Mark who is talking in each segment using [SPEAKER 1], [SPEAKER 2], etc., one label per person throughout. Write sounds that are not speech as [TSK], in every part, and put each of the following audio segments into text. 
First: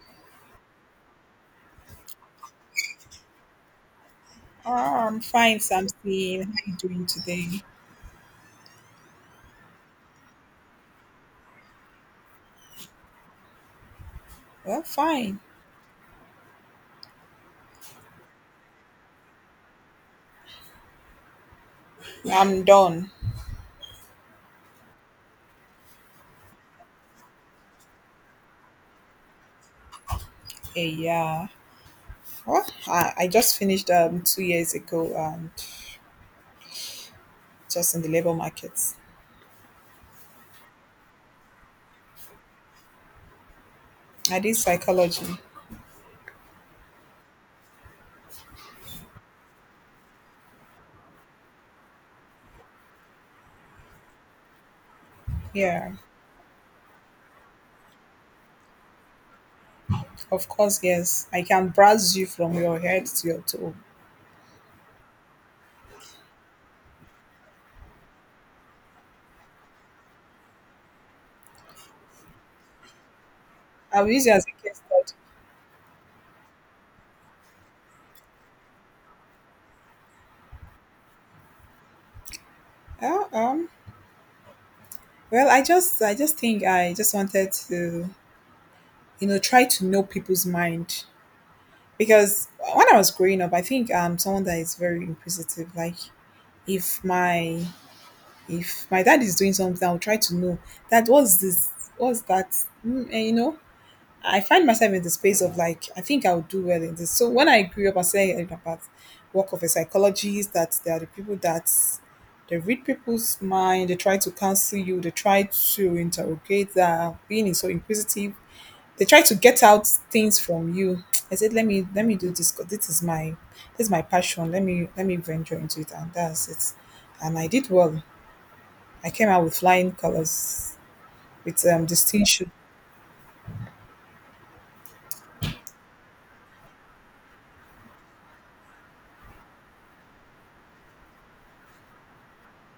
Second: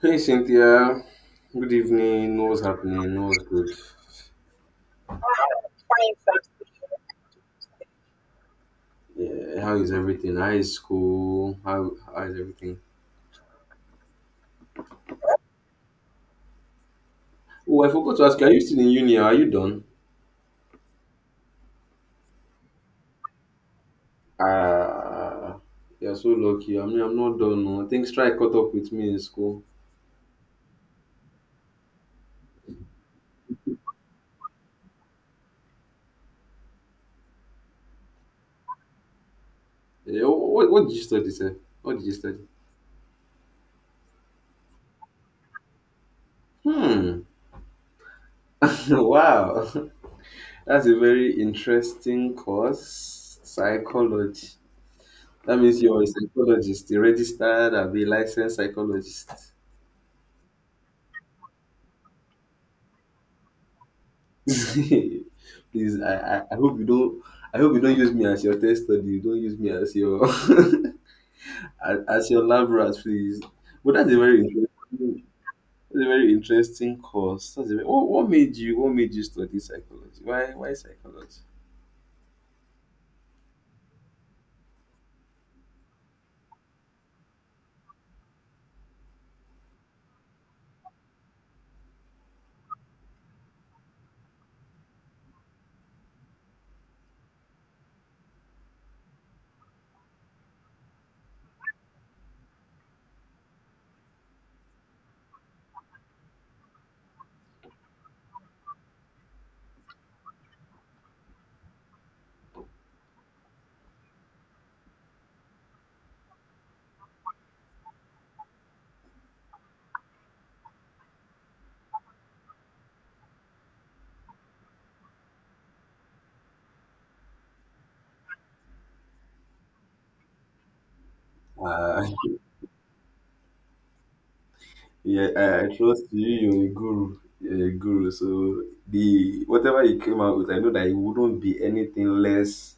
[SPEAKER 1] Hey Cynthia, good evening. What's happening? What's good? Fine,
[SPEAKER 2] Ah, I'm fine, Samson. How
[SPEAKER 1] sir.
[SPEAKER 2] you doing today?
[SPEAKER 1] Yeah, how is everything? How is school? How is everything?
[SPEAKER 2] Well, fine.
[SPEAKER 1] Oh, I forgot to ask you. Are you still in uni? Are you done?
[SPEAKER 2] I'm done.
[SPEAKER 1] Ah, you're so lucky. I mean, I'm not done. No. I think strike caught up with me in school.
[SPEAKER 2] Yeah. Well, I just finished 2 years ago and just in the labor markets.
[SPEAKER 1] Yeah, what did you study, sir? What did you study?
[SPEAKER 2] I did psychology.
[SPEAKER 1] Hmm. [LAUGHS] Wow, [LAUGHS] that's a very interesting course, psychology. That means
[SPEAKER 2] Yeah,
[SPEAKER 1] you're a psychologist, a registered, a licensed psychologist.
[SPEAKER 2] of course, yes. I can browse you from your head to your toe.
[SPEAKER 1] [LAUGHS] Please, I hope you don't use me as your test study. You don't use me as your [LAUGHS] as your lab rat, please. But
[SPEAKER 2] I'll use you as a case study.
[SPEAKER 1] that's a very interesting course. That's a very, what made you study psychology? Why psychology?
[SPEAKER 2] Uh, um, well, I just think I just wanted to, try to know people's mind because when I was growing up, I think I'm someone that is very inquisitive. Like if my if my dad is doing something, I'll try to know that what's this, what's that, and I find myself in the space of like I think I'll do well in this. So when I grew up, I said about work of a psychologist that there are the people that they read people's mind, they try to counsel you, they try to interrogate that being so inquisitive they try to get out things from you. I said, let me do this. 'Cause this is my this is my passion. Let me venture into it, and that's it. And I did well. I came out with flying colors with
[SPEAKER 1] Uh,
[SPEAKER 2] distinction.
[SPEAKER 1] yeah, I trust you. You're a guru. You're a guru. So the whatever you came out with, I know that it wouldn't be anything less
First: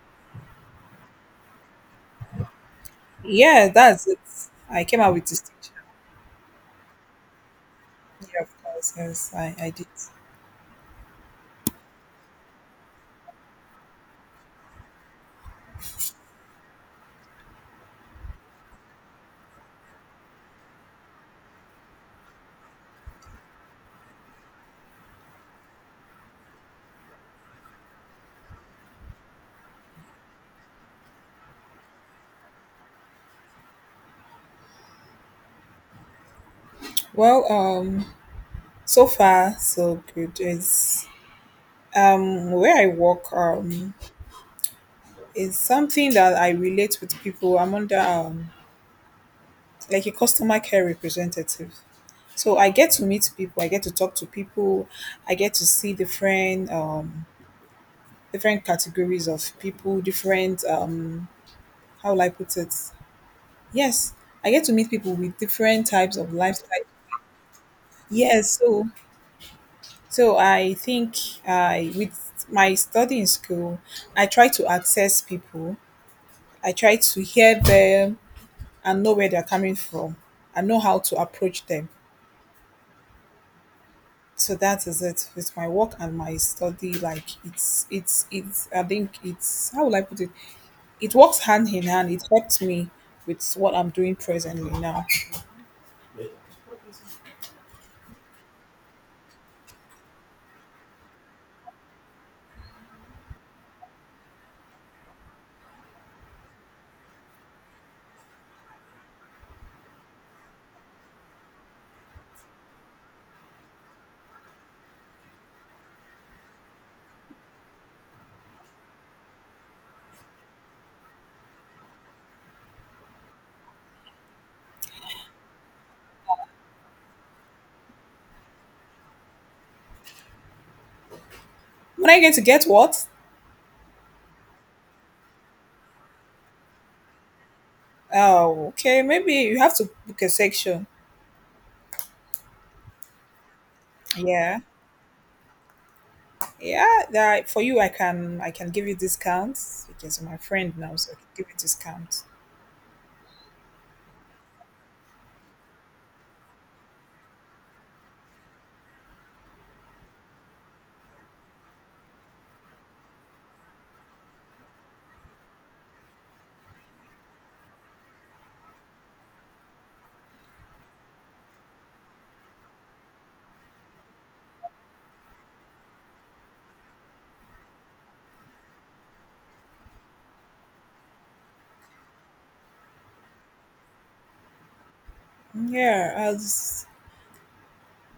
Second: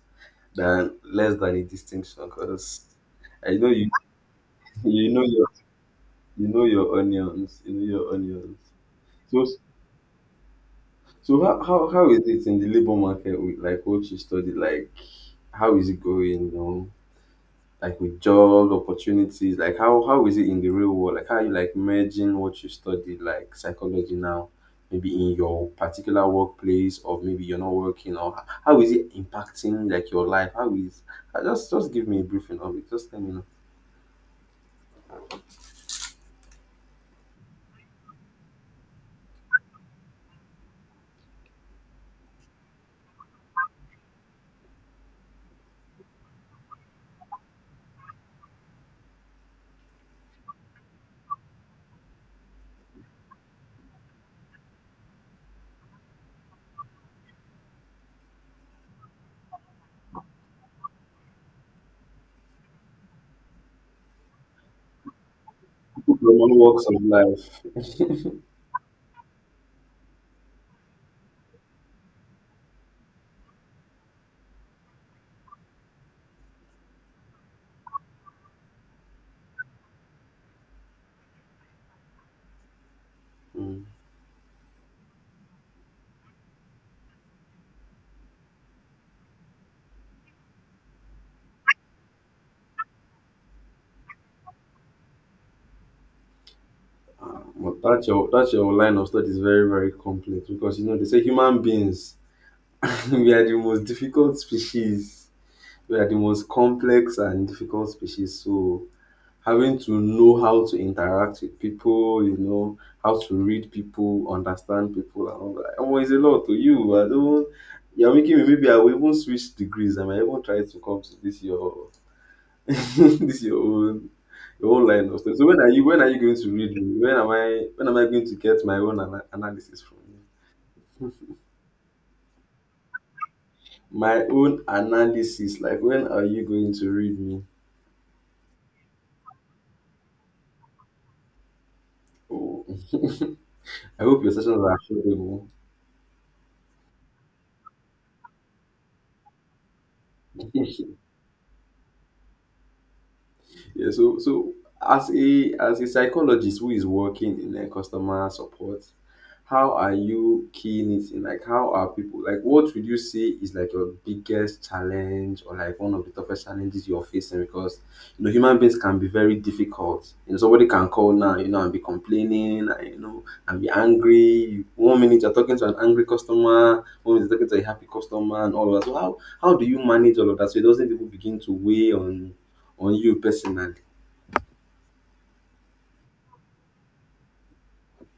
[SPEAKER 1] than less than a distinction. Because I know
[SPEAKER 2] Yeah,
[SPEAKER 1] you,
[SPEAKER 2] that's it.
[SPEAKER 1] [LAUGHS]
[SPEAKER 2] I came
[SPEAKER 1] you
[SPEAKER 2] out
[SPEAKER 1] know
[SPEAKER 2] with
[SPEAKER 1] you
[SPEAKER 2] distinction.
[SPEAKER 1] know your onions. You know your
[SPEAKER 2] Yeah,
[SPEAKER 1] onions.
[SPEAKER 2] of course. Yes,
[SPEAKER 1] So
[SPEAKER 2] I, I did.
[SPEAKER 1] so how is it in the labor market with like what you study? Like how is it going? You know, like with job opportunities. Like how is it in the real world? Like how you like merging what you study, like psychology now, maybe in your particular workplace or maybe you're not working or how is it impacting like your life? How is just give me a briefing of it. Just let me know.
[SPEAKER 2] Well, so far so good. It's where I work is something that I relate with people. I'm under like a customer care representative. So I get to meet people, I get to talk to people, I get to see different different categories of people, different how will I put it? Yes, I get to meet people with different types of
[SPEAKER 1] Normal walks
[SPEAKER 2] lifestyle.
[SPEAKER 1] of
[SPEAKER 2] Yes, so I think I with my study in school, I try to access people. I try to hear them and know where they're coming from, and know how to approach them.
[SPEAKER 1] life.
[SPEAKER 2] So that is it with my work and my study. Like it's I think it's how will I put it, it works hand in hand, it helps me with what I'm doing presently now.
[SPEAKER 1] But that your line of thought is very very complex because you know they say human beings [LAUGHS] we are the most difficult species. We are the most complex and difficult species. So having to know how to interact with people, you know, how to read people, understand people, and all that. Oh, it's a lot to you. I don't. You're making me maybe I will even switch degrees. I might even try to come to this your [LAUGHS] this is your own line of thought. So when are you going to read me? When am I going to get my own analysis from you?
[SPEAKER 2] When I get to get what?
[SPEAKER 1] My own analysis, like when are you going to read me?
[SPEAKER 2] Oh, okay, maybe you have to book a section.
[SPEAKER 1] Oh. [LAUGHS] I hope your sessions
[SPEAKER 2] Yeah,
[SPEAKER 1] are affordable.
[SPEAKER 2] yeah, that for you I can give you discounts because you're my friend now,
[SPEAKER 1] [LAUGHS]
[SPEAKER 2] so I can give you discounts.
[SPEAKER 1] Yeah, so as a psychologist who is working in like customer support, how are you keying it in? Like how are people like what would you say is like your biggest challenge or like one of the toughest challenges you're facing? Because you know human beings can be very difficult. You know, somebody can call now, you know, and be complaining and you know and be angry. One minute you're talking to an angry customer, one minute you're talking to a happy customer and all of that. So how do you manage all of that so it doesn't even begin to weigh on you personally.
[SPEAKER 2] Yeah, as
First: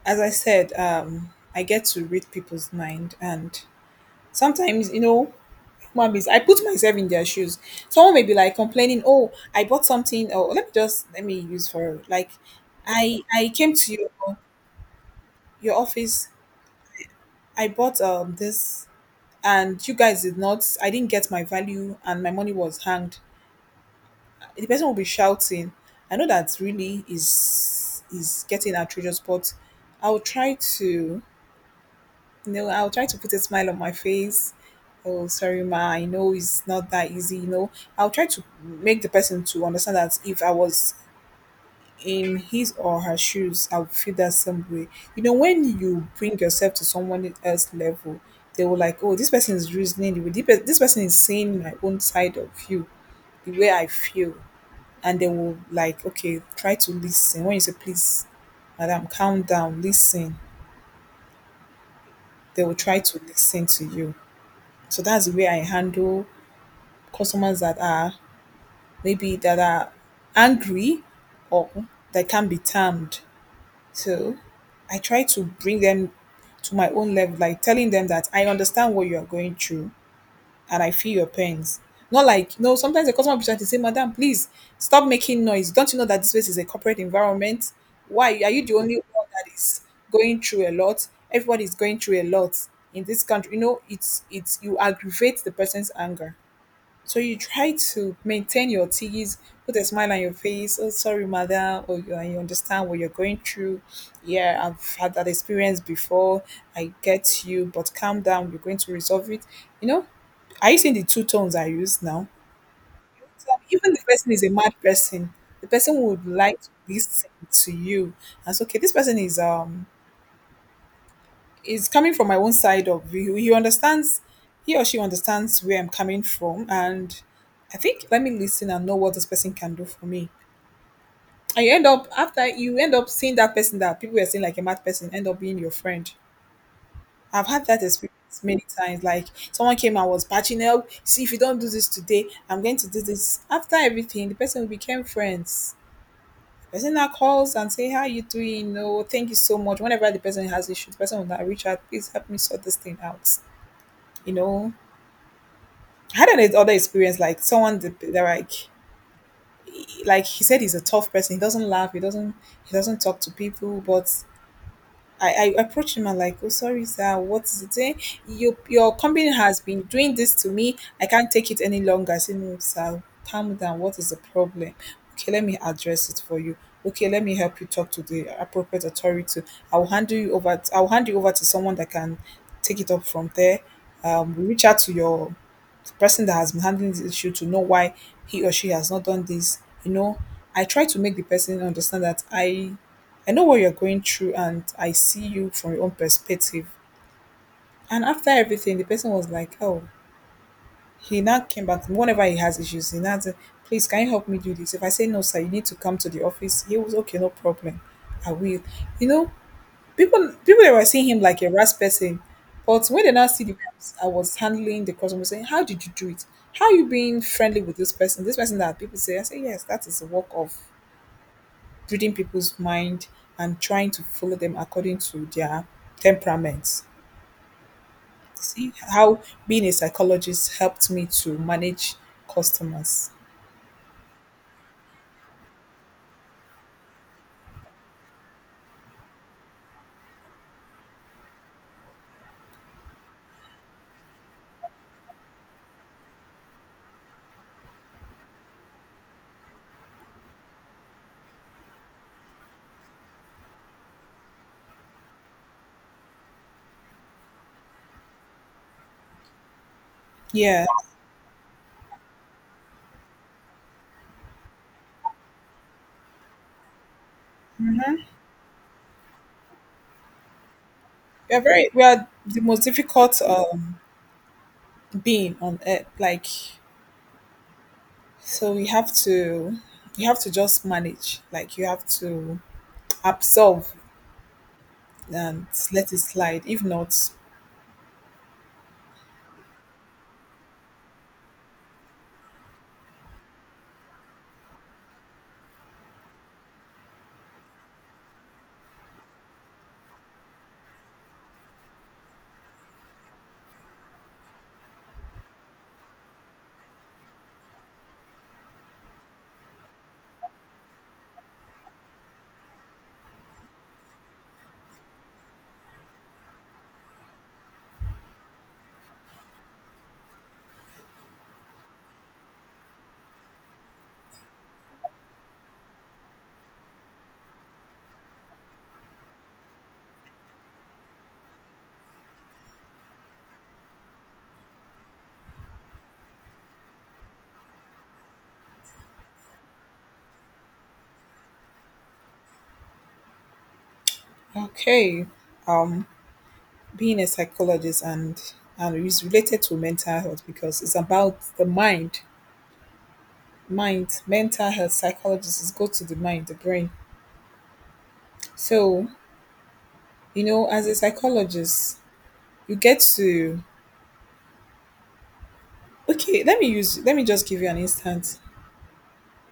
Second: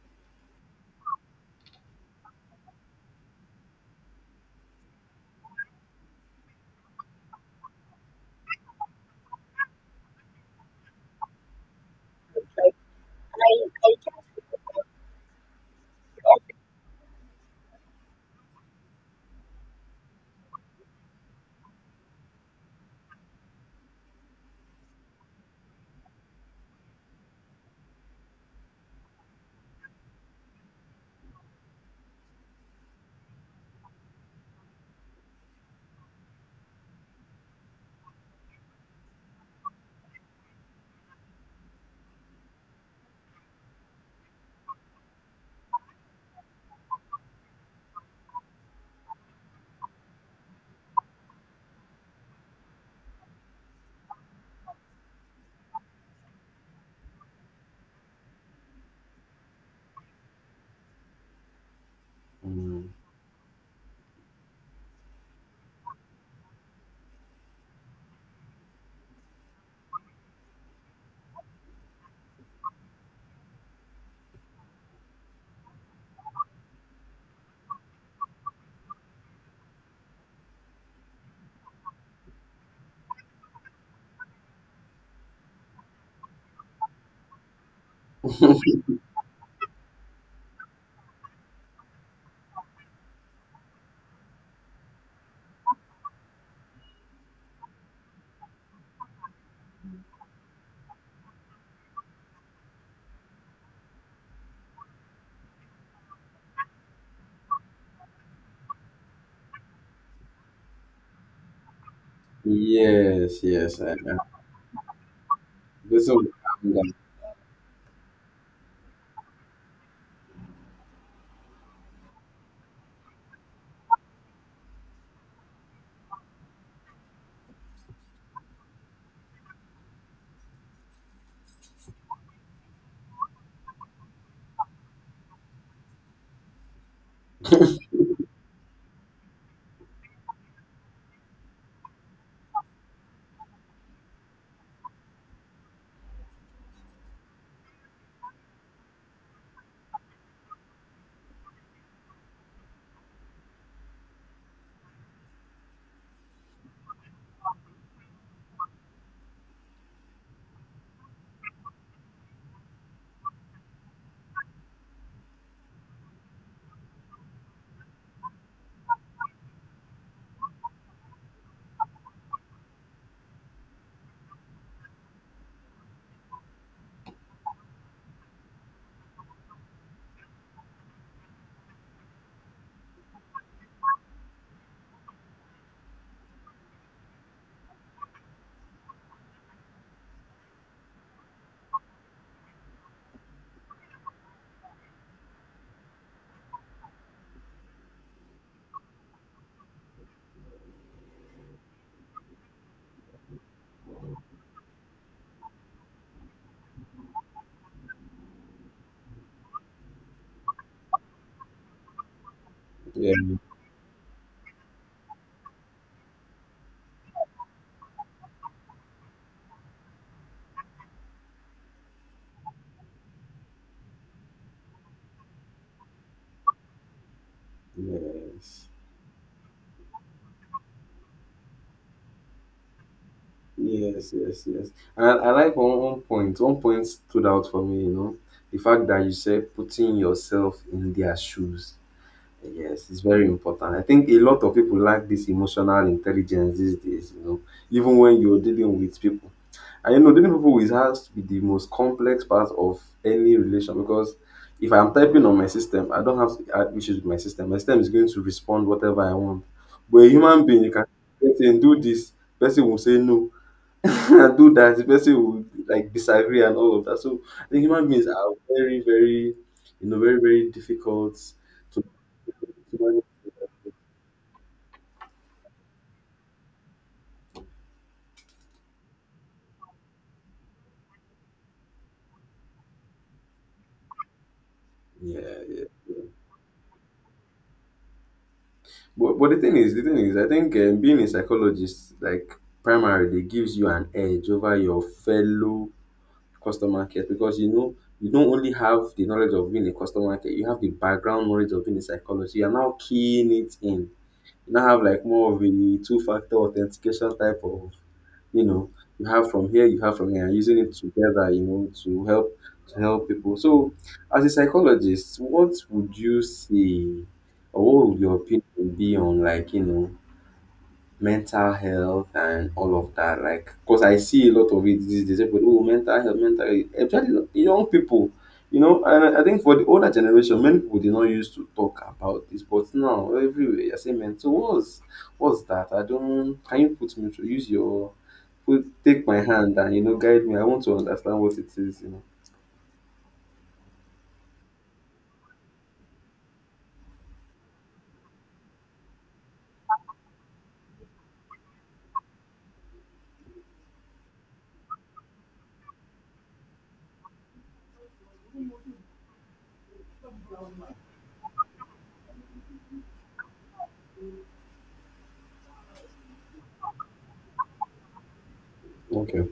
[SPEAKER 2] as i said, I get to read people's mind and sometimes you know human beings. I put myself in their shoes. Someone may be like complaining, "Oh, I bought something." Oh, let me just let me use for like,
[SPEAKER 1] Like
[SPEAKER 2] I
[SPEAKER 1] I,
[SPEAKER 2] came to
[SPEAKER 1] I can.
[SPEAKER 2] your office. I bought this, and you guys did not. I didn't get my value, and my money was hanged. The person will be shouting. I know that really is getting outrageous, but I'll try to No, I'll try to put a smile on my face. Oh, sorry, ma. I know it's not that easy. You know, I'll try to make the person to understand that if I was in his or her shoes, I would feel that same way. You know, when you bring yourself to someone else level, they will like, oh, this person is reasoning. This this person is seeing my own side of you, the way I feel, and they will like, okay, try to listen. When you say, please, madam, calm down, listen, they will
[SPEAKER 1] Mm.
[SPEAKER 2] try to listen to you. So that's the way I handle customers that are maybe that are angry or that can be tamed. So I try to bring them to my own level, like telling them that I understand what you are going through and I feel your pains. Not like no, sometimes the customer will be trying to say, madam, please stop making noise. Don't you know that this place is a corporate environment? Why are you the only one that is going through a lot? Everybody is going through a lot in this country. You know, it's you aggravate the person's anger. So you try to maintain your teas, put a smile on your face. Oh, sorry, madam. Oh, you, I understand what you're going through. Yeah, I've had that experience before. I get you, but calm down. We're going to resolve it. You know, are you seeing the two tones I use now?
[SPEAKER 1] Yes,
[SPEAKER 2] So
[SPEAKER 1] yes,
[SPEAKER 2] even
[SPEAKER 1] I
[SPEAKER 2] the
[SPEAKER 1] know.
[SPEAKER 2] person is a mad person, the person
[SPEAKER 1] This will
[SPEAKER 2] would like to
[SPEAKER 1] calm down.
[SPEAKER 2] listen to you. And so, okay, this person is coming from my own side of view. He understands, he or she understands where I'm coming from, and I think let me listen and know what this person can do for me. And you end up after you end up seeing that person that people were seeing like a mad person end up being your friend. I've had that
[SPEAKER 1] [LAUGHS]
[SPEAKER 2] experience many times. Like someone came and was patching up. See if you don't do this today, I'm going to do this. After everything, the person became friends. The person now calls and say, "How you doing? No, thank you so much." Whenever the person has issues, the person will now reach out. Please help me sort this thing out. You know, I had an other experience like someone that, that like he said he's a tough person, he doesn't laugh, he doesn't talk to people, but I approached him and like, oh, sorry sir, what is it, eh? Your company has been doing this to me, I can't take it any longer. I said, no sir, calm down, what is the problem? Okay, let me address it for you. Okay, let me help you talk to the appropriate authority. I'll hand you over to someone that can take it up from there. Reach out to your person that has been handling this issue to know why he or she has not done this. You know, I try to make the person understand that I know what you're going through and I see you from your own perspective. And after everything the person was like, oh, he now came back to me. Whenever he has issues he now said, please, can you help me do this? If I say no sir, you need to come to the office, he was okay, no problem, I will, you know. People they were seeing him like a rash person. But when they
[SPEAKER 1] Yeah,
[SPEAKER 2] now see the way I was handling the customer, saying, how did you do it? How you being friendly with this person? This person that people say, I say, yes, that is the work of reading people's mind and trying to follow them according to their temperaments.
[SPEAKER 1] yes,
[SPEAKER 2] See how being a psychologist helped me to manage customers.
[SPEAKER 1] yes, yes, yes. And I like one point. One point stood out for me, you know, the fact that you said putting yourself in their shoes. Yes, it's very important. I think a lot of people lack this emotional intelligence these days, you know, even when you're dealing with people. And you know, dealing with people is has to be the most complex part of any relation because if I'm typing on my system, I don't have to have issues with my system. My system is going to respond whatever I want. But a human being,
[SPEAKER 2] Yeah,
[SPEAKER 1] you can get do this, person will say no, [LAUGHS] and do that, the person will like disagree and all of that. So I think human beings are very, very, you know, very, very difficult
[SPEAKER 2] we are the most
[SPEAKER 1] to.
[SPEAKER 2] difficult being on earth. Like so we have to you have to just manage. Like you have to absorb
[SPEAKER 1] Yeah,
[SPEAKER 2] and
[SPEAKER 1] yeah.
[SPEAKER 2] let it slide. If not,
[SPEAKER 1] But the thing is, I think being a psychologist, like primarily, gives you an edge over your fellow customer care because you know you don't only have the knowledge of being a customer care, you have the background knowledge of being a psychologist. You are now keying it in. You now have like more of a two-factor authentication type of, you know, you have from here, you have from here, and using it together, you know, to help people. So as a psychologist, what would you say or what would your opinion be on, like, you know, mental health and all of that, like, because I see a lot of it these days. People, oh, mental health, mental health, especially young people, you know. And I think for the older generation many people did not used to talk about this, but now everywhere you're saying mental what's that. I don't. Can you put me through, use your, put, take my hand, and, you know, guide me? I want to understand what it is, you
[SPEAKER 2] okay. Um, Being a psychologist and it's related to mental health because it's about the mind. Mind, mental health, psychologists go to the mind, the brain. So, you know, as a psychologist, you get to okay, let me just give you an instance.
[SPEAKER 1] know. Okay.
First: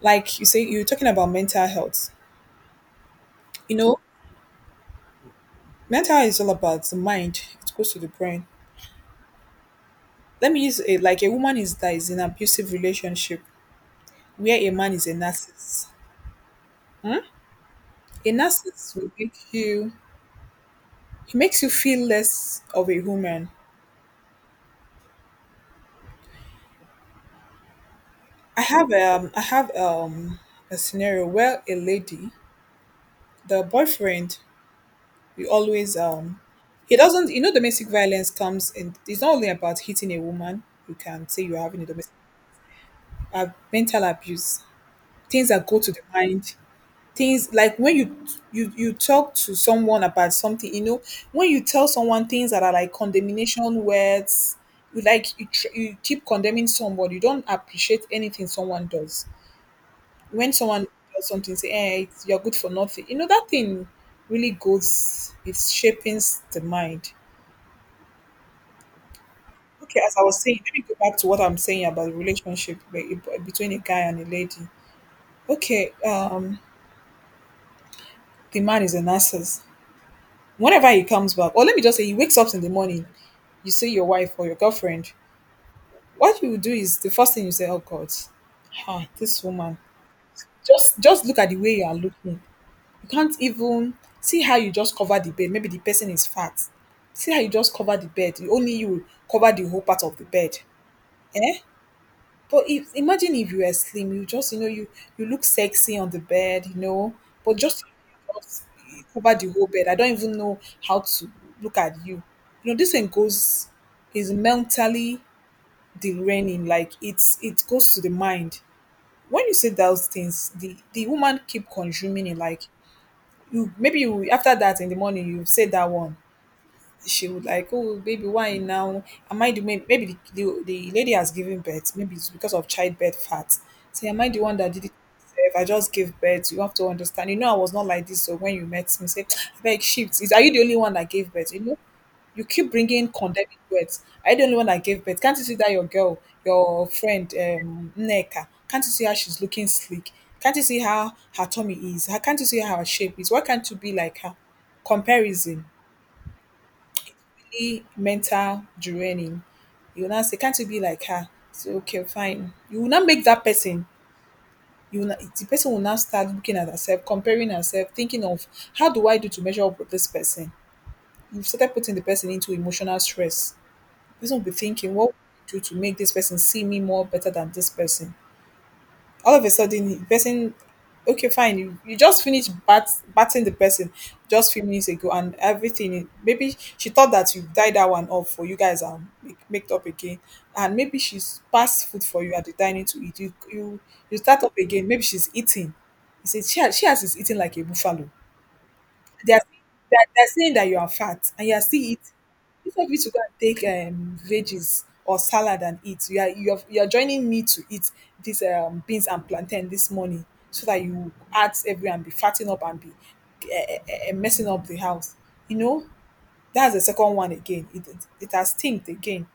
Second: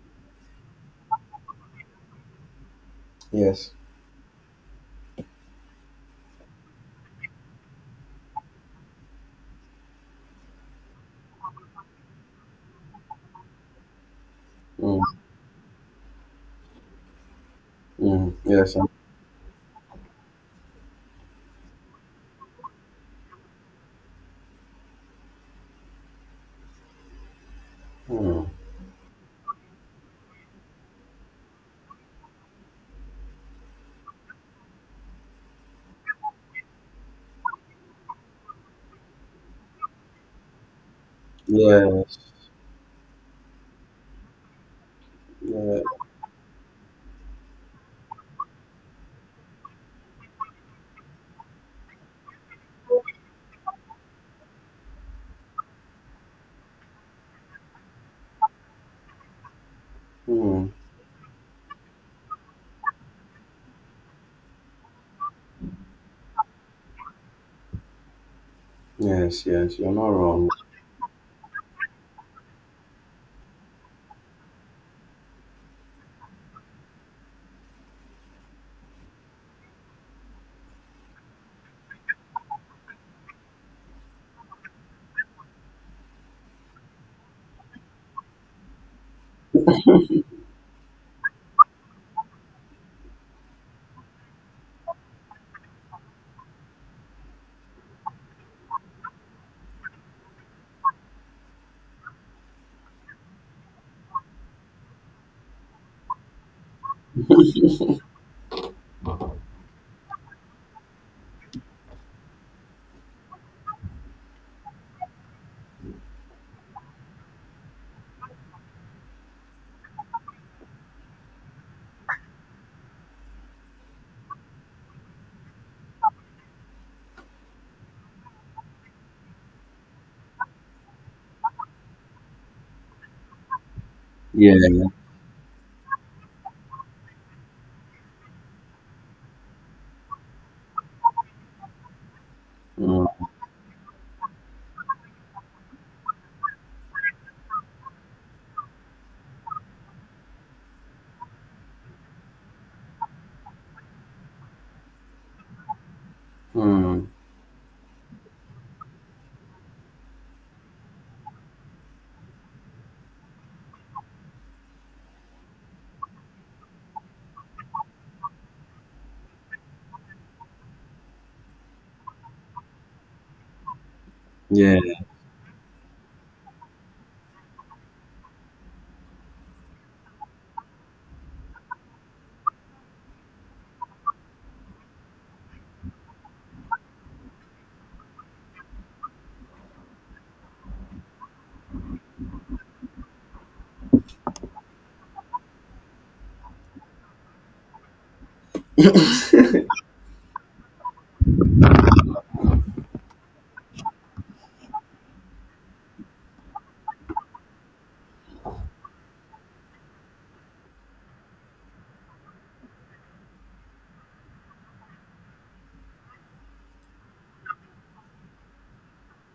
[SPEAKER 2] Like you say you're talking about mental health.
[SPEAKER 1] Yes.
[SPEAKER 2] You know, mental health is all about the mind. It goes to the brain. Let me use a Like a woman is that is in an abusive relationship where a man
[SPEAKER 1] Mm.
[SPEAKER 2] is a narcissist. Hmm? A
[SPEAKER 1] Mm. Yes. I'm-.
[SPEAKER 2] narcissist will make you he makes you feel less of a human.
[SPEAKER 1] Mm.
[SPEAKER 2] I have a scenario where a lady, the boyfriend, we always he doesn't, you know, domestic violence comes in. It's not only about hitting a woman, you can say you're having a domestic
[SPEAKER 1] Yes.
[SPEAKER 2] uh, mental abuse. Things that
[SPEAKER 1] Yeah.
[SPEAKER 2] go to the mind, things like when you you talk to someone about something, you know, when you tell someone things that are like condemnation words, you like you keep condemning somebody, you don't appreciate anything someone does. When
[SPEAKER 1] Mm.
[SPEAKER 2] someone does something, say, eh, you're good for nothing, you know that thing really goes, it shapes the mind.
[SPEAKER 1] Yes. Yes. You're
[SPEAKER 2] Okay,
[SPEAKER 1] not
[SPEAKER 2] as I was
[SPEAKER 1] wrong.
[SPEAKER 2] saying, let me go back to what I'm saying about the relationship between a guy and a lady. Okay, the man is a narcissist. Whenever he comes back, or let me just say he wakes up in the morning, you see your wife or your girlfriend, what you will do is the first thing you say, oh God, ah, this woman. Just look at the way you are looking. You can't even see how you just cover the bed. Maybe the person is fat. See how you just cover the bed. Only you will cover the whole part of the bed. Eh? But if imagine if you were slim, you just you look sexy on the bed, but just cover the whole bed. I don't even know how to look at you. You know, this thing goes is mentally derailing. Like it goes to the mind. When you say those things, the woman keep consuming it. Like you maybe you, after that in the morning, you say that one, she would like, oh, baby, why now? Am I the maybe the lady has given birth? Maybe it's because of childbirth fat. Say, am I the one that did
[SPEAKER 1] Yeah.
[SPEAKER 2] it myself? I just gave birth. You have to understand. You know, I was not like this. So when you met me, say, [TSK] I beg shift. Is Are you the only one that gave birth? You know, you keep
[SPEAKER 1] Mm.
[SPEAKER 2] bringing condemning words. Are you the only one that gave birth? Can't you see that your girl, your friend, Nneka, can't you see how she's looking sleek? Can't you see how her tummy is? How Can't you see how her shape is? Why can't you be like her? Comparison.
[SPEAKER 1] Mm.
[SPEAKER 2] Mental draining. You will now say, "Can't you be like her?" So, "Okay, fine." You will not make that person. The person will now start looking at herself, comparing herself, thinking of how do I do to measure up with this person. You've started putting the person into emotional stress. The person will be
[SPEAKER 1] Yeah.
[SPEAKER 2] thinking, "What do I do to make this person see me more better than this person?" All of a sudden the person, okay, fine, you just finished batting the person just few minutes ago, and everything, maybe she thought that you died that one off for you guys and make it up again, and maybe she's passed food for you at the dining to eat. You start up again, maybe she's eating. You see she has is eating like a buffalo. They are they're they're saying that you are fat and you are still eating. Instead of you to go and take veggies or salad and eat, you are you're joining me to eat these beans and plantain this morning, so that you add every and be fatting up and be messing up the house. You know, that's the second one again. It has stinked again.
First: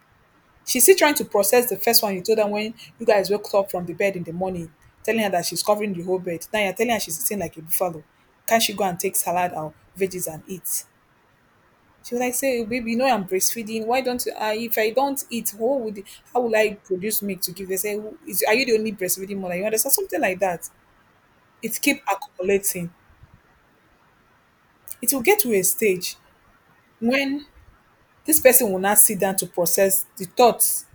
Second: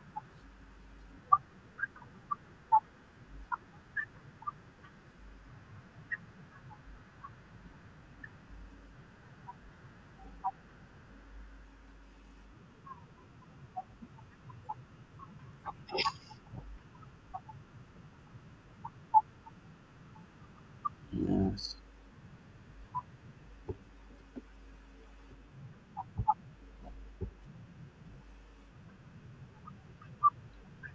[SPEAKER 2] She's still trying to process the first one you told her when you guys woke up from the bed in the morning, telling her that she's covering the whole bed. Now you're telling her she's sitting like a buffalo. Can't she go and take salad or veggies and eat? She was like, say, "Oh, baby, you know I'm breastfeeding. Why don't you? If I don't eat, how will I produce milk to give?" They say, are you the only breastfeeding mother? You understand something like that?
[SPEAKER 1] Yes.
[SPEAKER 2] It keep accumulating. It will get to a stage when this person will not sit down to process the thoughts.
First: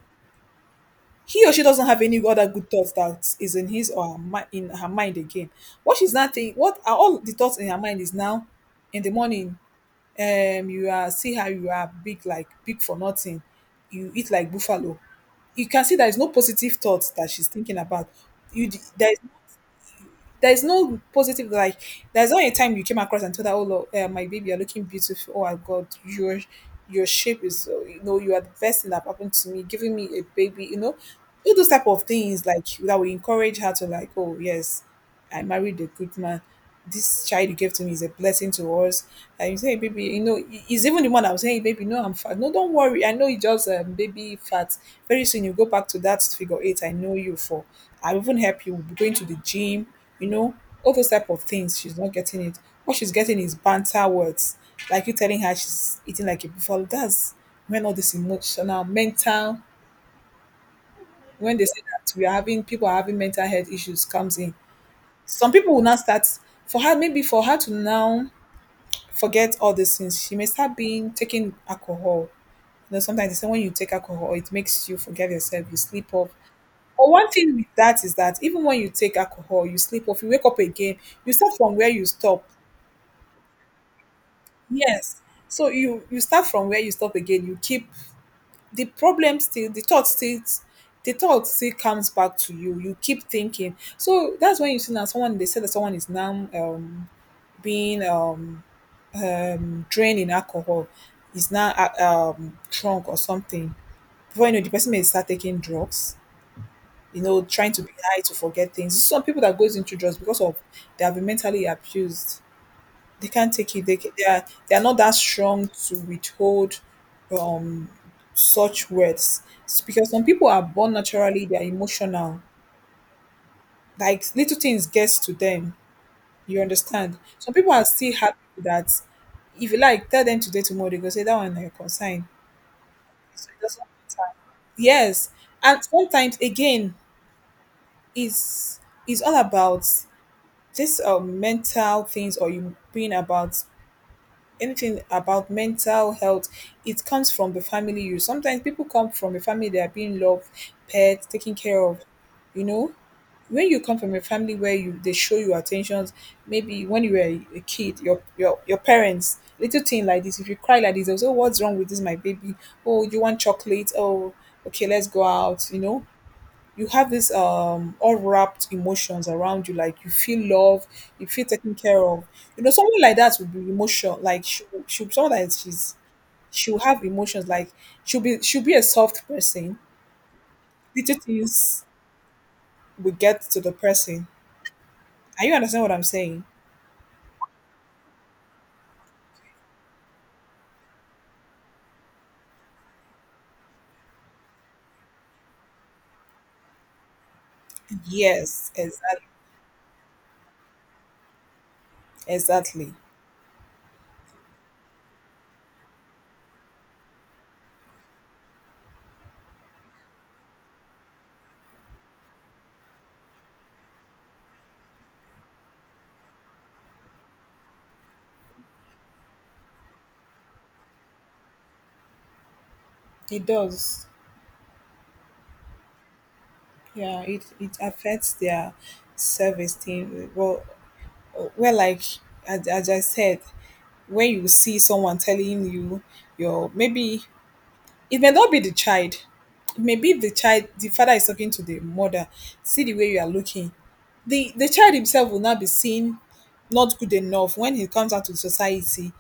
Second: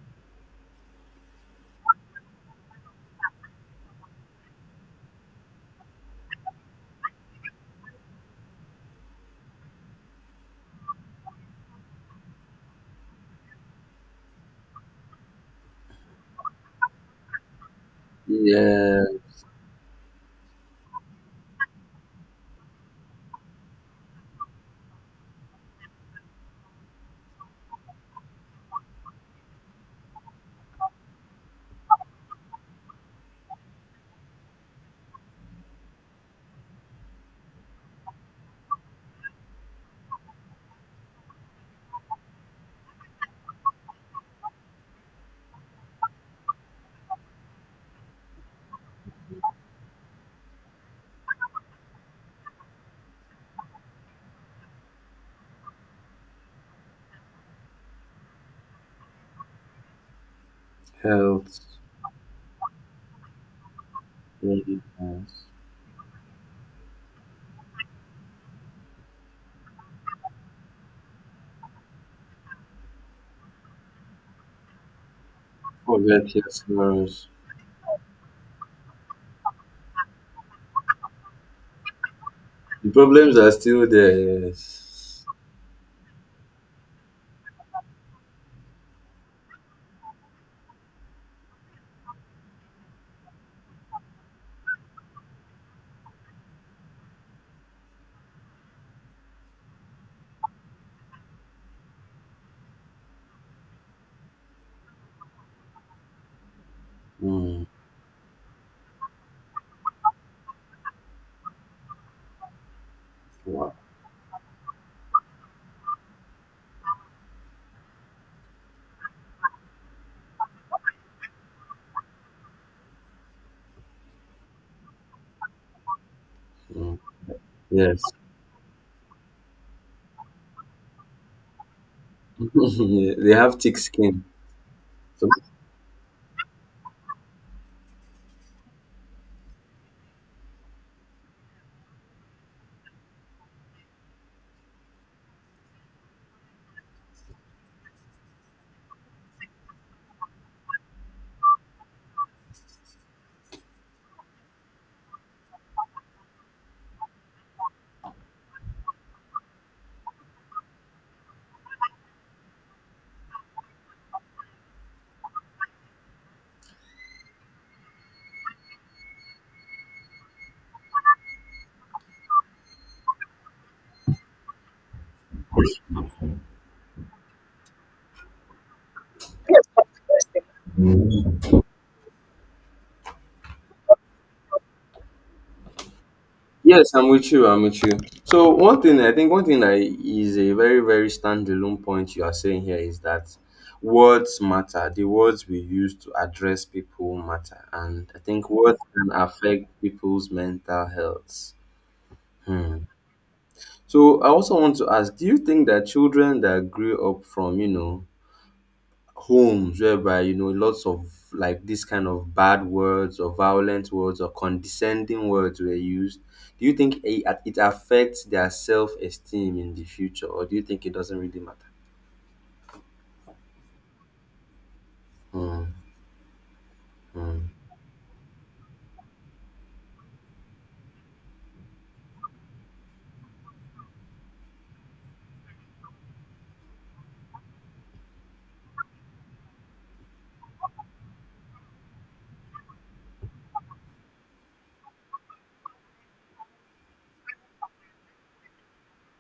[SPEAKER 2] He or she doesn't have any other good thoughts that is in his or her mind, in her mind again. What she's not think What are all the thoughts in her mind is now, in the morning, you are see how you are big, like big for nothing. You eat like buffalo. You can see there is no positive thoughts that she's thinking about. You d- there is
[SPEAKER 1] Yes.
[SPEAKER 2] there's no positive, like, there's not a time you came across and told her, oh Lord, my baby, you're looking beautiful, oh my god, your shape is, you are the best thing that happened to me, giving me a baby, you know, all those type of things like that will encourage her to like, oh yes, I married a good man, this child you gave to me is a blessing to us. And you say, baby, you know, he's even the one I'm saying, baby, no, I'm fat. No, don't worry. I know you just baby fat. Very soon you go back to that figure eight I know you for. I'll even help you. We'll be going to the gym, you know, all those type of things. She's not getting it. What she's getting is banter words. Like you telling her she's eating like a buffalo. That's when all this emotional, mental, when
[SPEAKER 1] Health.
[SPEAKER 2] they say that we are having people are having mental health issues comes in.
[SPEAKER 1] Yes.
[SPEAKER 2] Some people will now start, maybe for her to now forget all these things. She may start being taking alcohol. You know, sometimes they say when you take alcohol, it makes you forget yourself, you sleep off.
[SPEAKER 1] Forget your
[SPEAKER 2] But
[SPEAKER 1] sorrows.
[SPEAKER 2] one thing with that is that even when you take alcohol, you sleep off, you wake up again, you start from where you stop.
[SPEAKER 1] The problems are still there,
[SPEAKER 2] Yes.
[SPEAKER 1] yes.
[SPEAKER 2] So you start from where you stop again. You keep the problem still, the thought still comes back to you. You keep thinking. So that's when you see now someone, they say that someone is now being drain in alcohol, is now drunk or something. Before you know, the person may start taking drugs. You know,
[SPEAKER 1] Mm.
[SPEAKER 2] trying to be high to forget things. Some people that goes into drugs because of, they have been mentally abused. They can't
[SPEAKER 1] Wow.
[SPEAKER 2] take it. They are not that strong to withhold um such words. It's because some people are born naturally. They are emotional. Like little things gets to them. You
[SPEAKER 1] Mm.
[SPEAKER 2] understand? Some people are
[SPEAKER 1] Yes.
[SPEAKER 2] still happy that if you like tell them today tomorrow they go say that one na your concern.
[SPEAKER 1] [LAUGHS] they
[SPEAKER 2] So
[SPEAKER 1] have
[SPEAKER 2] it
[SPEAKER 1] thick
[SPEAKER 2] doesn't
[SPEAKER 1] skin.
[SPEAKER 2] matter.
[SPEAKER 1] So
[SPEAKER 2] Yes. And sometimes again, is is all about this mental things, or you being about anything about mental health. It comes from the family. You sometimes, people come from a family, they are being loved, pet, taken care of, you know, when you come from a family where you they show you attentions, maybe when you were a kid, your parents, little thing like this, if you cry like this, they'll say, "Oh, what's wrong with this, my baby? Oh, you want chocolate? Oh, okay, let's go out." You know, you have this all wrapped emotions around you, like you feel love, you feel taken care of. You know, someone like that would be emotional, like she someone that is she's she'll have emotions, like she'll be a soft person. Little things will get to the person. Are you understand what I'm saying?
[SPEAKER 1] yes, I'm with you. I'm with you. So one thing, that is a very very standalone point you are saying here is that words matter. The words we use to address people matter, and I think
[SPEAKER 2] Yes,
[SPEAKER 1] words can
[SPEAKER 2] exactly.
[SPEAKER 1] affect people's mental health. Hmm.
[SPEAKER 2] Exactly.
[SPEAKER 1] So I also want to ask: do you think that children that grew up from, you know, homes whereby, you know, lots of like this kind of bad words or violent words or condescending words were used, do you think it affects their self-esteem in the future or do you think it doesn't really matter?
[SPEAKER 2] It does.
[SPEAKER 1] Mm,
[SPEAKER 2] Yeah, it,
[SPEAKER 1] mm.
[SPEAKER 2] it affects their self esteem. Well, like as I said, when you see someone telling you, your maybe it may not be the child. It may be the child. The father is talking to the mother. See the way you are looking. The child himself will not be seen not good enough when he comes out to society.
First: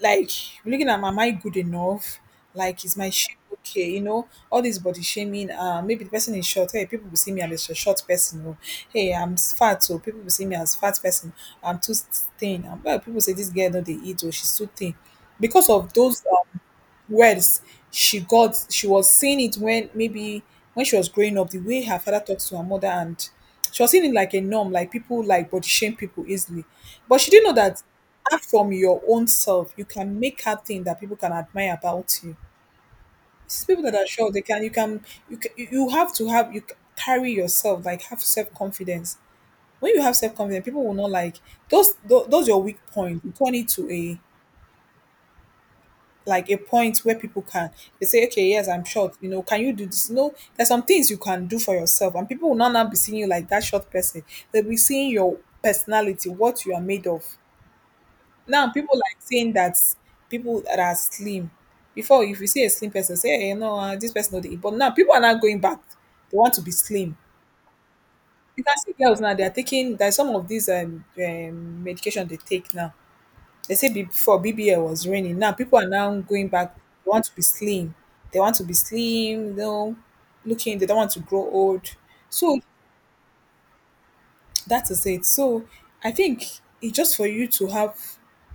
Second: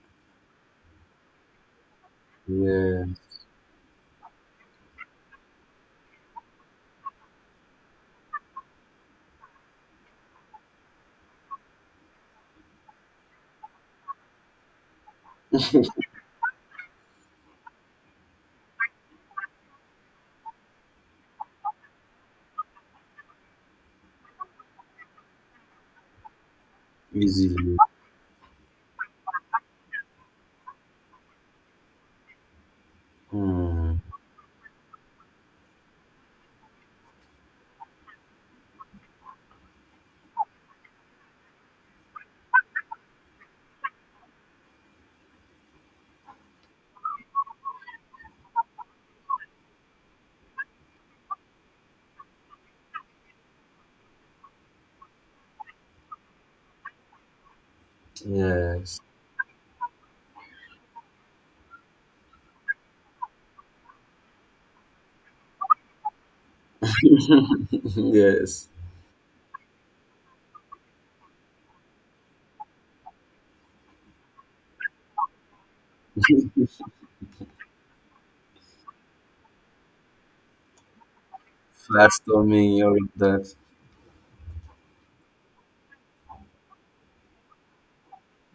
[SPEAKER 2] Like looking at, am I good enough? Like is
[SPEAKER 1] Yeah.
[SPEAKER 2] my shape okay? You know, all this body shaming. Maybe the person is short. Hey, people will see me as a short person. Oh, hey, I'm fat. So people will see me as fat person. I'm too thin. And well, people say this girl no they eat, oh, she's too thin because of those. Words, she was seeing it when maybe when she was growing up, the way her father talks to her mother, and she was seeing it like a norm, like people like body shame people easily, but she didn't know
[SPEAKER 1] Easily.
[SPEAKER 2] that apart from your own self, you can make her thing that people can admire about you. It's people that
[SPEAKER 1] Mm,
[SPEAKER 2] are sure, they can you can you can, you have to have, carry yourself like, have self-confidence. When you have self-confidence, people will not like those your weak point, you turn it to a, like a point where people can, they say, okay, yes, I'm short. You know, can you do this? No, there's some things you can do for yourself, and people will not now be seeing you like that short person. They'll be seeing your personality, what you are made of. Now people
[SPEAKER 1] yes.
[SPEAKER 2] like saying that people that are slim. Before, if you see a slim person, say, hey, no, this person not eat. But now people are not going back. They want to be slim.
[SPEAKER 1] [LAUGHS]
[SPEAKER 2] You
[SPEAKER 1] Yes.
[SPEAKER 2] can see girls now; they are taking. There's some of these medication they take now. They say before BBL was raining. Now people are now going back. They want to be slim. They want to be slim, you know, looking, they don't want to grow old.
[SPEAKER 1] Flat
[SPEAKER 2] So
[SPEAKER 1] storming, all of that.
[SPEAKER 2] that is it. So I think it's just for you to have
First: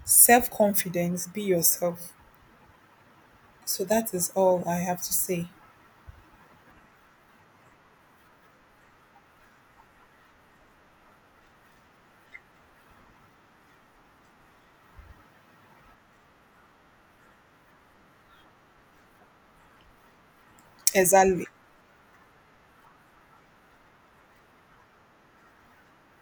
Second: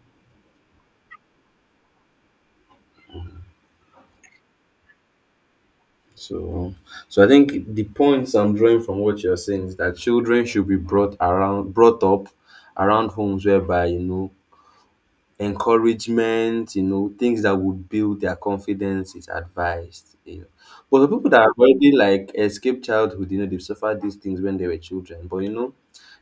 [SPEAKER 2] self confidence, be yourself. So that is all I have to say.
[SPEAKER 1] So so I think the points I'm drawing from what you're saying is that children should be brought up around homes whereby, you know, encouragement, you know, things that would build their confidence is advised. You know. But the people that
[SPEAKER 2] Exactly.
[SPEAKER 1] have already like escaped childhood, you know, they've suffered these things when they were children. But you know,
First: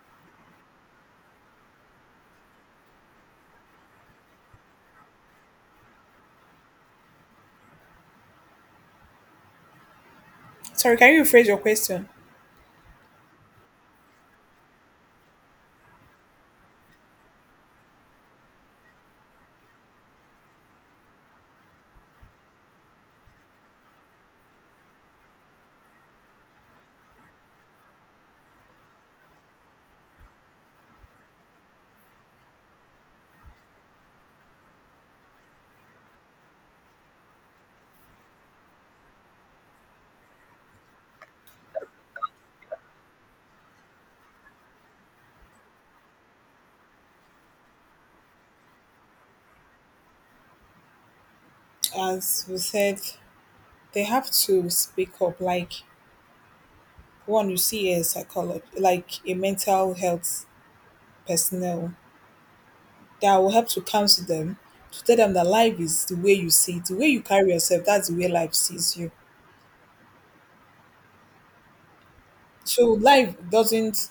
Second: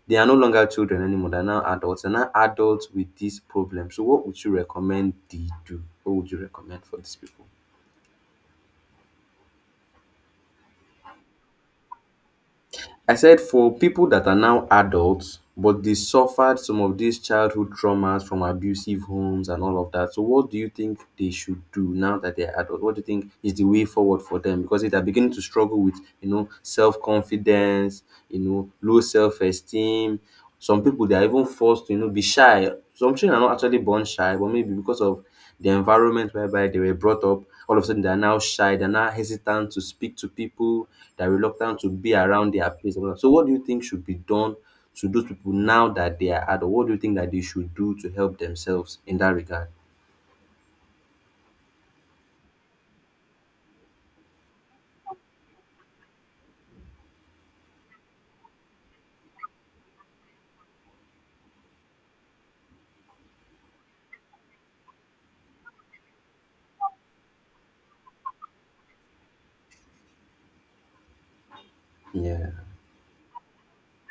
[SPEAKER 1] they are no longer children anymore. They're now adults. They're now adults with this problem. So what would you recommend they do? What would you recommend for these people?
[SPEAKER 2] Sorry, can you rephrase your question?
[SPEAKER 1] I said for people that are now adults, but they suffered some of these childhood traumas from abusive homes and all of that. So, what do you think they should do now that they're adult? What do you think is the way forward for them? Because if they're beginning to struggle with, you know, self confidence, you know, low self esteem, some people they are even forced to, you know, be shy. Some children are not actually born shy, but maybe because of the environment whereby they were brought up all of a sudden they are now shy, they are now hesitant to speak to people, they are reluctant to be around their peers. And all that. So what do you think should be done to those people now that they are adult? What do you think that they should do to help themselves in that regard?
[SPEAKER 2] As we said, they have to speak up. Like, one, you see a psychologist, like a mental health personnel that will help to counsel them, to tell them that life is the way you see it, the way you carry yourself, that's the way life sees you.
[SPEAKER 1] Yeah.
[SPEAKER 2] So life doesn't,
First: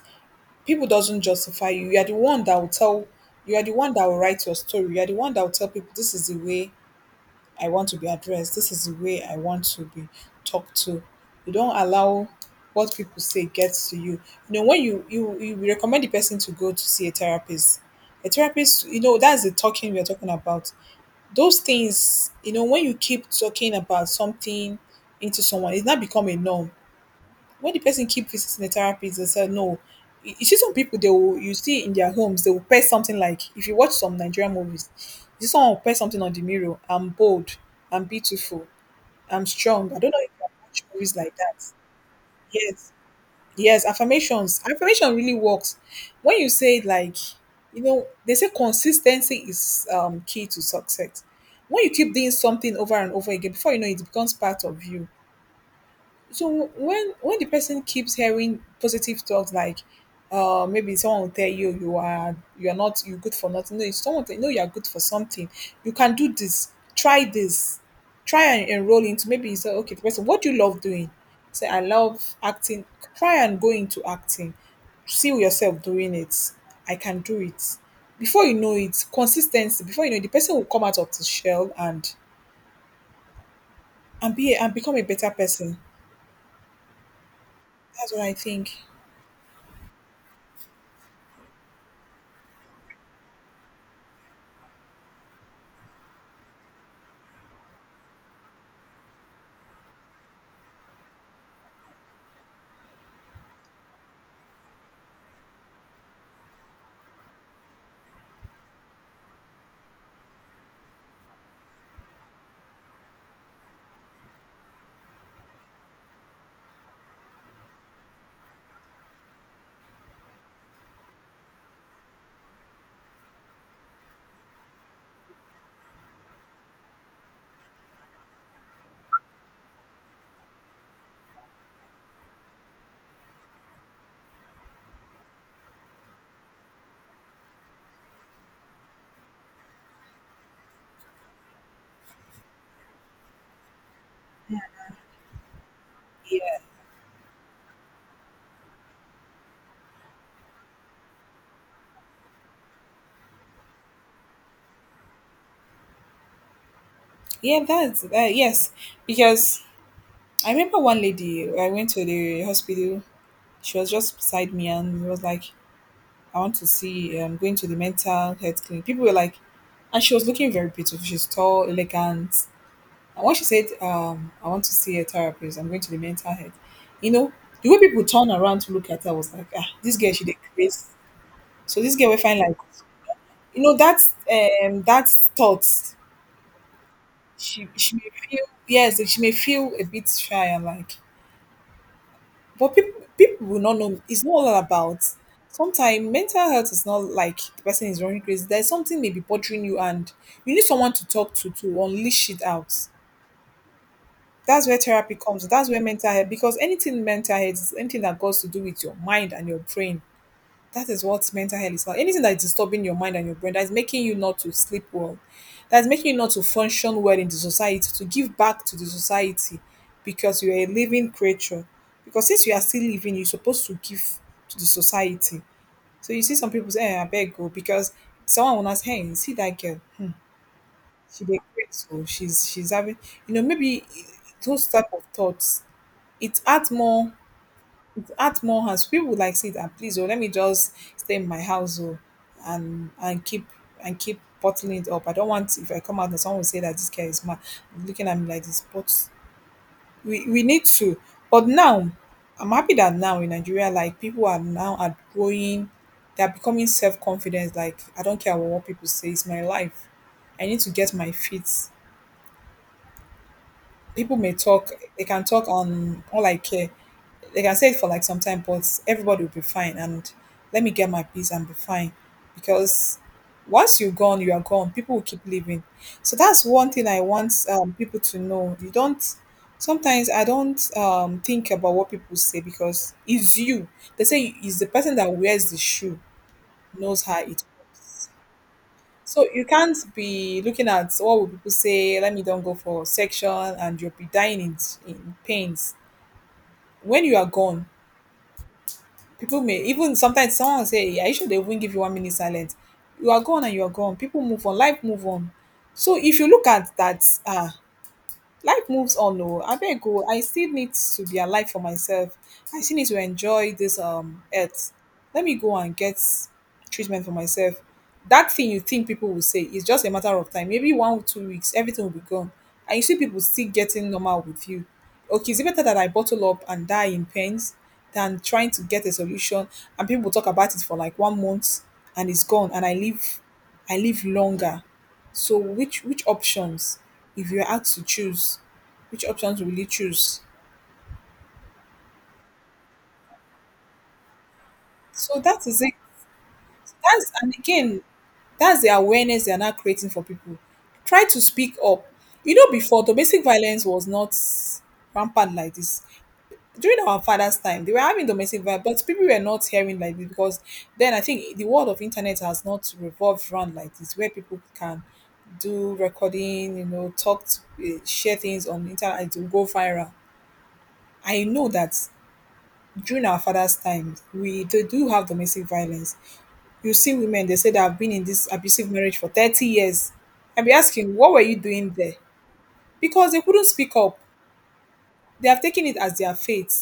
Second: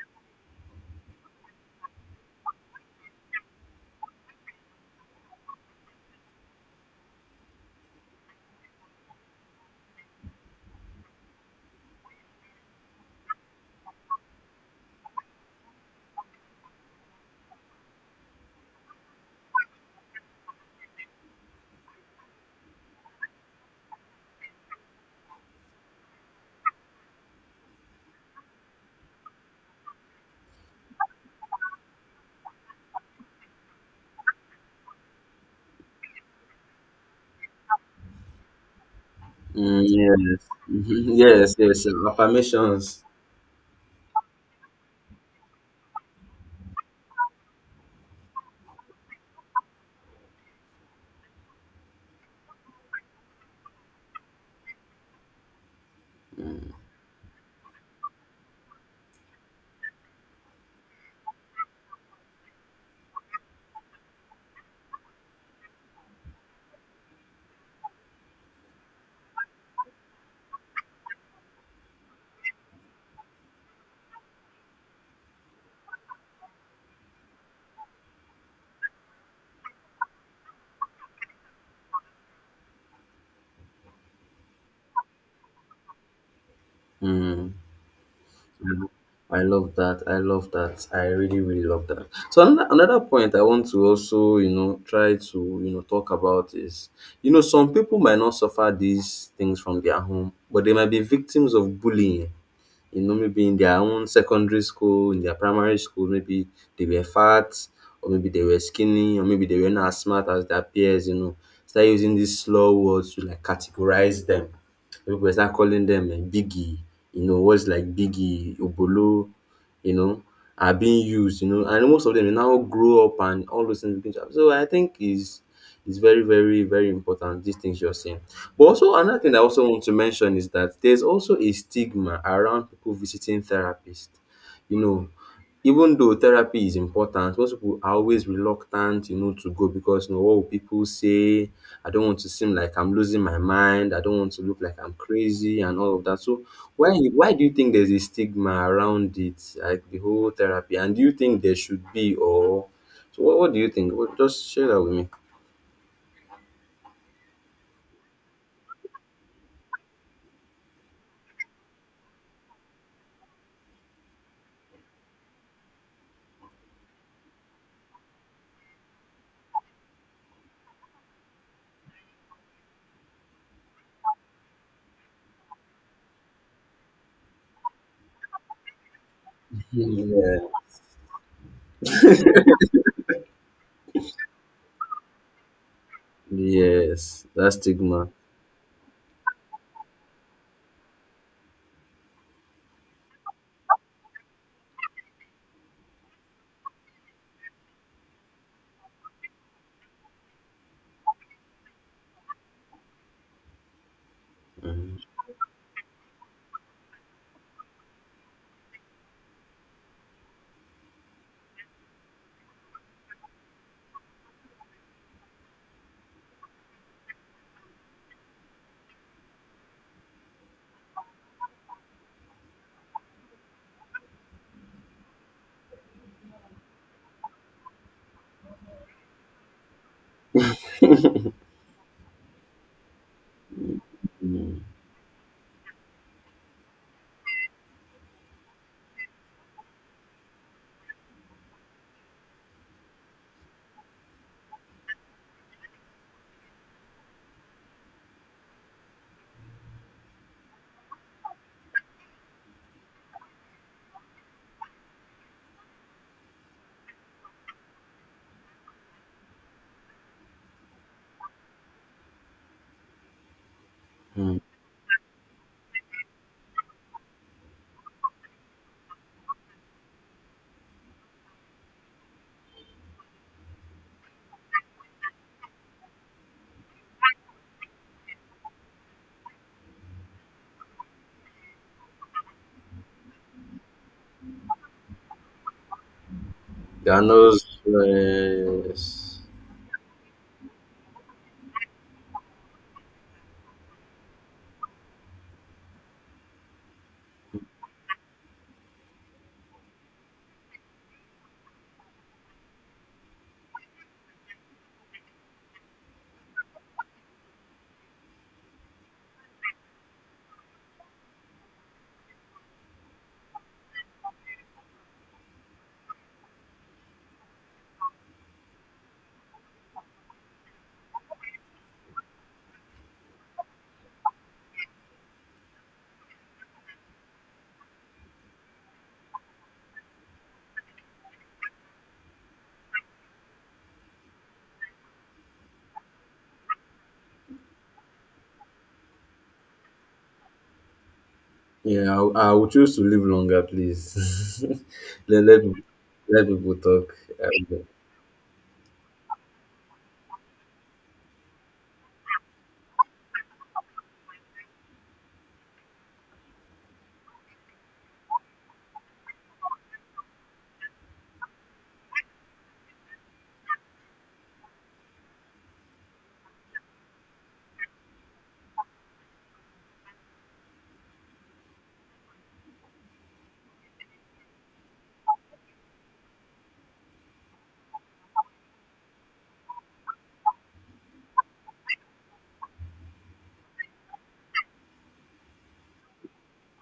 [SPEAKER 2] people doesn't justify you. You are the one that will tell, you are the one that will write your story. You are the one that will tell people this is the way I want to be addressed, this is the way I want to be talked to. You don't allow what people say gets to you. You know, when you recommend the person to go to see a therapist, you know, that's the talking we're talking about. Those things, you know, when you keep talking about something into someone, it's not become a norm. When the person keep visiting the therapist, they say no. You see some people they will, you see in their homes they will paste something, like if you watch some Nigerian movies, you see someone will paste something on the mirror. I'm bold, I'm beautiful, I'm
[SPEAKER 1] Mm,
[SPEAKER 2] strong. I don't know if
[SPEAKER 1] yes.
[SPEAKER 2] you watch
[SPEAKER 1] [LAUGHS]
[SPEAKER 2] movies like
[SPEAKER 1] Yes,
[SPEAKER 2] that.
[SPEAKER 1] yes.
[SPEAKER 2] Yes.
[SPEAKER 1] Affirmations.
[SPEAKER 2] Yes, affirmations. Affirmation really works. When you say, like, you know, they say consistency is key to success. When you keep doing something over and over again, before you know it, it becomes part of you. So when the person keeps hearing positive talks, like maybe someone will tell you you are, you are not you good for nothing. No, if someone tell you no, you are good for something, you can do this, try this, try and enroll into, maybe you say okay, the person, what do you love doing? Say I love acting. Try and go into acting. See yourself doing it. I can do it. Before you know it, consistency, before you know it, the person will come out of the shell and be and become a better person.
[SPEAKER 1] Mm.
[SPEAKER 2] That's what I think.
[SPEAKER 1] I love that. I love that. I really, really love that. So another point I want to also, you know, try to, you know, talk about is, you know, some people might not suffer these things from their home, but they might be victims of bullying, you know, maybe in their own secondary school, in their primary school, maybe they were fat, or maybe they were skinny, or maybe they were not as smart as their peers, you know. Start using these slow words to like categorize them. People start calling them, eh, biggie, you know, words like biggie, obolo, you know, are being used, you know, and most of them they now grow up and all those things begin to happen. So I think is very, very, very important, these things you're saying. But also another thing I also want to mention is that there's also a stigma around people visiting therapists. You know, even though therapy is important, most people are always reluctant, you know, to go because you know what will pipu say? I don't want to seem like I'm losing my mind. I don't want to look like I'm crazy and all of that. So
[SPEAKER 2] Yeah.
[SPEAKER 1] why do you think there's a stigma around it, like the whole therapy? And do you think there should be or so what do you think? What, just share that with me.
[SPEAKER 2] Yeah, that's that. Yes, because I remember one lady. I went to the hospital. She was just beside me, and was like, "I want to see. I'm going to the mental health clinic." People were like, and she was looking very beautiful. She's tall, elegant. And when she said, "I want to see a therapist. I'm going to the mental health," you know, the way people turned around to look at her was like, "Ah, this girl, she did
[SPEAKER 1] Yeah.
[SPEAKER 2] crazy." So this girl will find like, you know, that's thoughts.
[SPEAKER 1] Yes, that
[SPEAKER 2] She
[SPEAKER 1] stigma.
[SPEAKER 2] may feel, yes, she may feel a bit shy and like. But people will not know. It's not all about. Sometimes mental health is not like the person is running crazy. There's something maybe bothering you, and you need someone to talk to unleash it out. That's where
[SPEAKER 1] Mhm.
[SPEAKER 2] therapy comes. That's where mental health, because anything mental health is anything that goes to do with your mind and your brain, that is what mental health is about. Anything that is disturbing your mind and your brain, that is making you not to sleep well, that's making you not to function well in the society, to give back to the society, because you are a living creature. Because since you are still living, you're supposed to give to the society. So you see some people say, eh, I beg go, because someone will ask, "Hey, you see that girl. She did great, so she's having, you know, maybe
[SPEAKER 1] Mm.
[SPEAKER 2] those type of thoughts." It adds more, add more hands. People would like see that, please, oh, let me just stay in my house, oh, and keep, and keep bottling it up. I don't want, if I come out and someone will say that this guy is mad, looking at me like this. But we need to. But now, I'm happy that now in Nigeria like people are now outgoing, they're becoming self confident like, I don't care what people say, it's my life. I need to get my feet, people may
[SPEAKER 1] Mm.
[SPEAKER 2] talk, they can talk on, all I care. They can say it for like some time, but everybody will be fine, and let me get my peace and be fine. Because once you're gone you are gone, people will keep living. So that's one thing I want people to know. You don't, sometimes I don't think about what people say, because it's you, they say it's the person that wears the shoe
[SPEAKER 1] There are
[SPEAKER 2] knows how
[SPEAKER 1] no
[SPEAKER 2] it works.
[SPEAKER 1] stress.
[SPEAKER 2] So you can't be looking at what will people say, let me don't go for section and you'll be dying in pains. When you are gone, people may even, sometimes someone will say, "Yeah, you should," they will give you one minute silence? You are gone and you are gone. People move on, life move on. So if you look at that, ah, life moves on. No, I abeg go. I still need to be alive for myself. I still need to enjoy this earth. Let me go and get treatment for myself. That thing you think people will say is just a matter of time, maybe one or two weeks everything will be gone, and you see people still getting normal with you. Okay, is it better that I bottle up and die in pains than trying to get a solution, and people talk about it for like one month and it's gone and I live, I live longer. So which options, if you're asked to choose, which options will you choose?
[SPEAKER 1] Yeah, I would choose to live longer, please. [LAUGHS]
[SPEAKER 2] So
[SPEAKER 1] let, let,
[SPEAKER 2] that is it.
[SPEAKER 1] let people talk.
[SPEAKER 2] That's, and
[SPEAKER 1] Um,
[SPEAKER 2] again, that's the awareness they are now creating for people. Try to speak up. You know, before domestic violence was not rampant like this. During our father's time, they were having domestic violence, but people were not hearing like this, because then I think the world of internet has not revolved around like this, where people can do recording, you know, talk, to, eh, share things on the internet, it will go viral. I know that during our father's time, we they do have domestic violence. You see women, they say they have been in this abusive marriage for 30 years. I'll be asking, what were you doing there? Because they couldn't speak up. They have taken it as their fate.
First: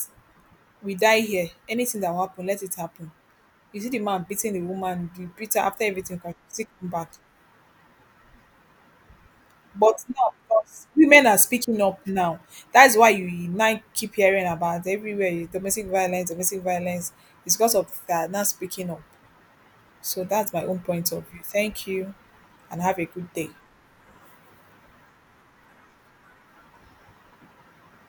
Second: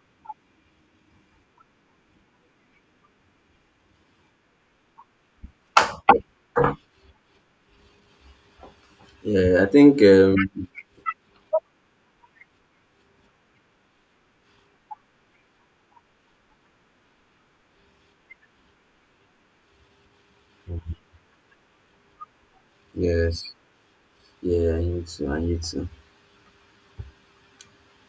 [SPEAKER 2] We die here. Anything that will happen, let it happen. You see the man beating the woman, you beat her, after everything, come still come back.
[SPEAKER 1] yeah, I think,
[SPEAKER 2] But now, because women are speaking up now, that's why you now keep hearing about everywhere domestic violence, domestic violence. It's because of that, not speaking up. So that's my own point of view. Thank you and have a good day.
[SPEAKER 1] yes. Yeah, I need to. I need to.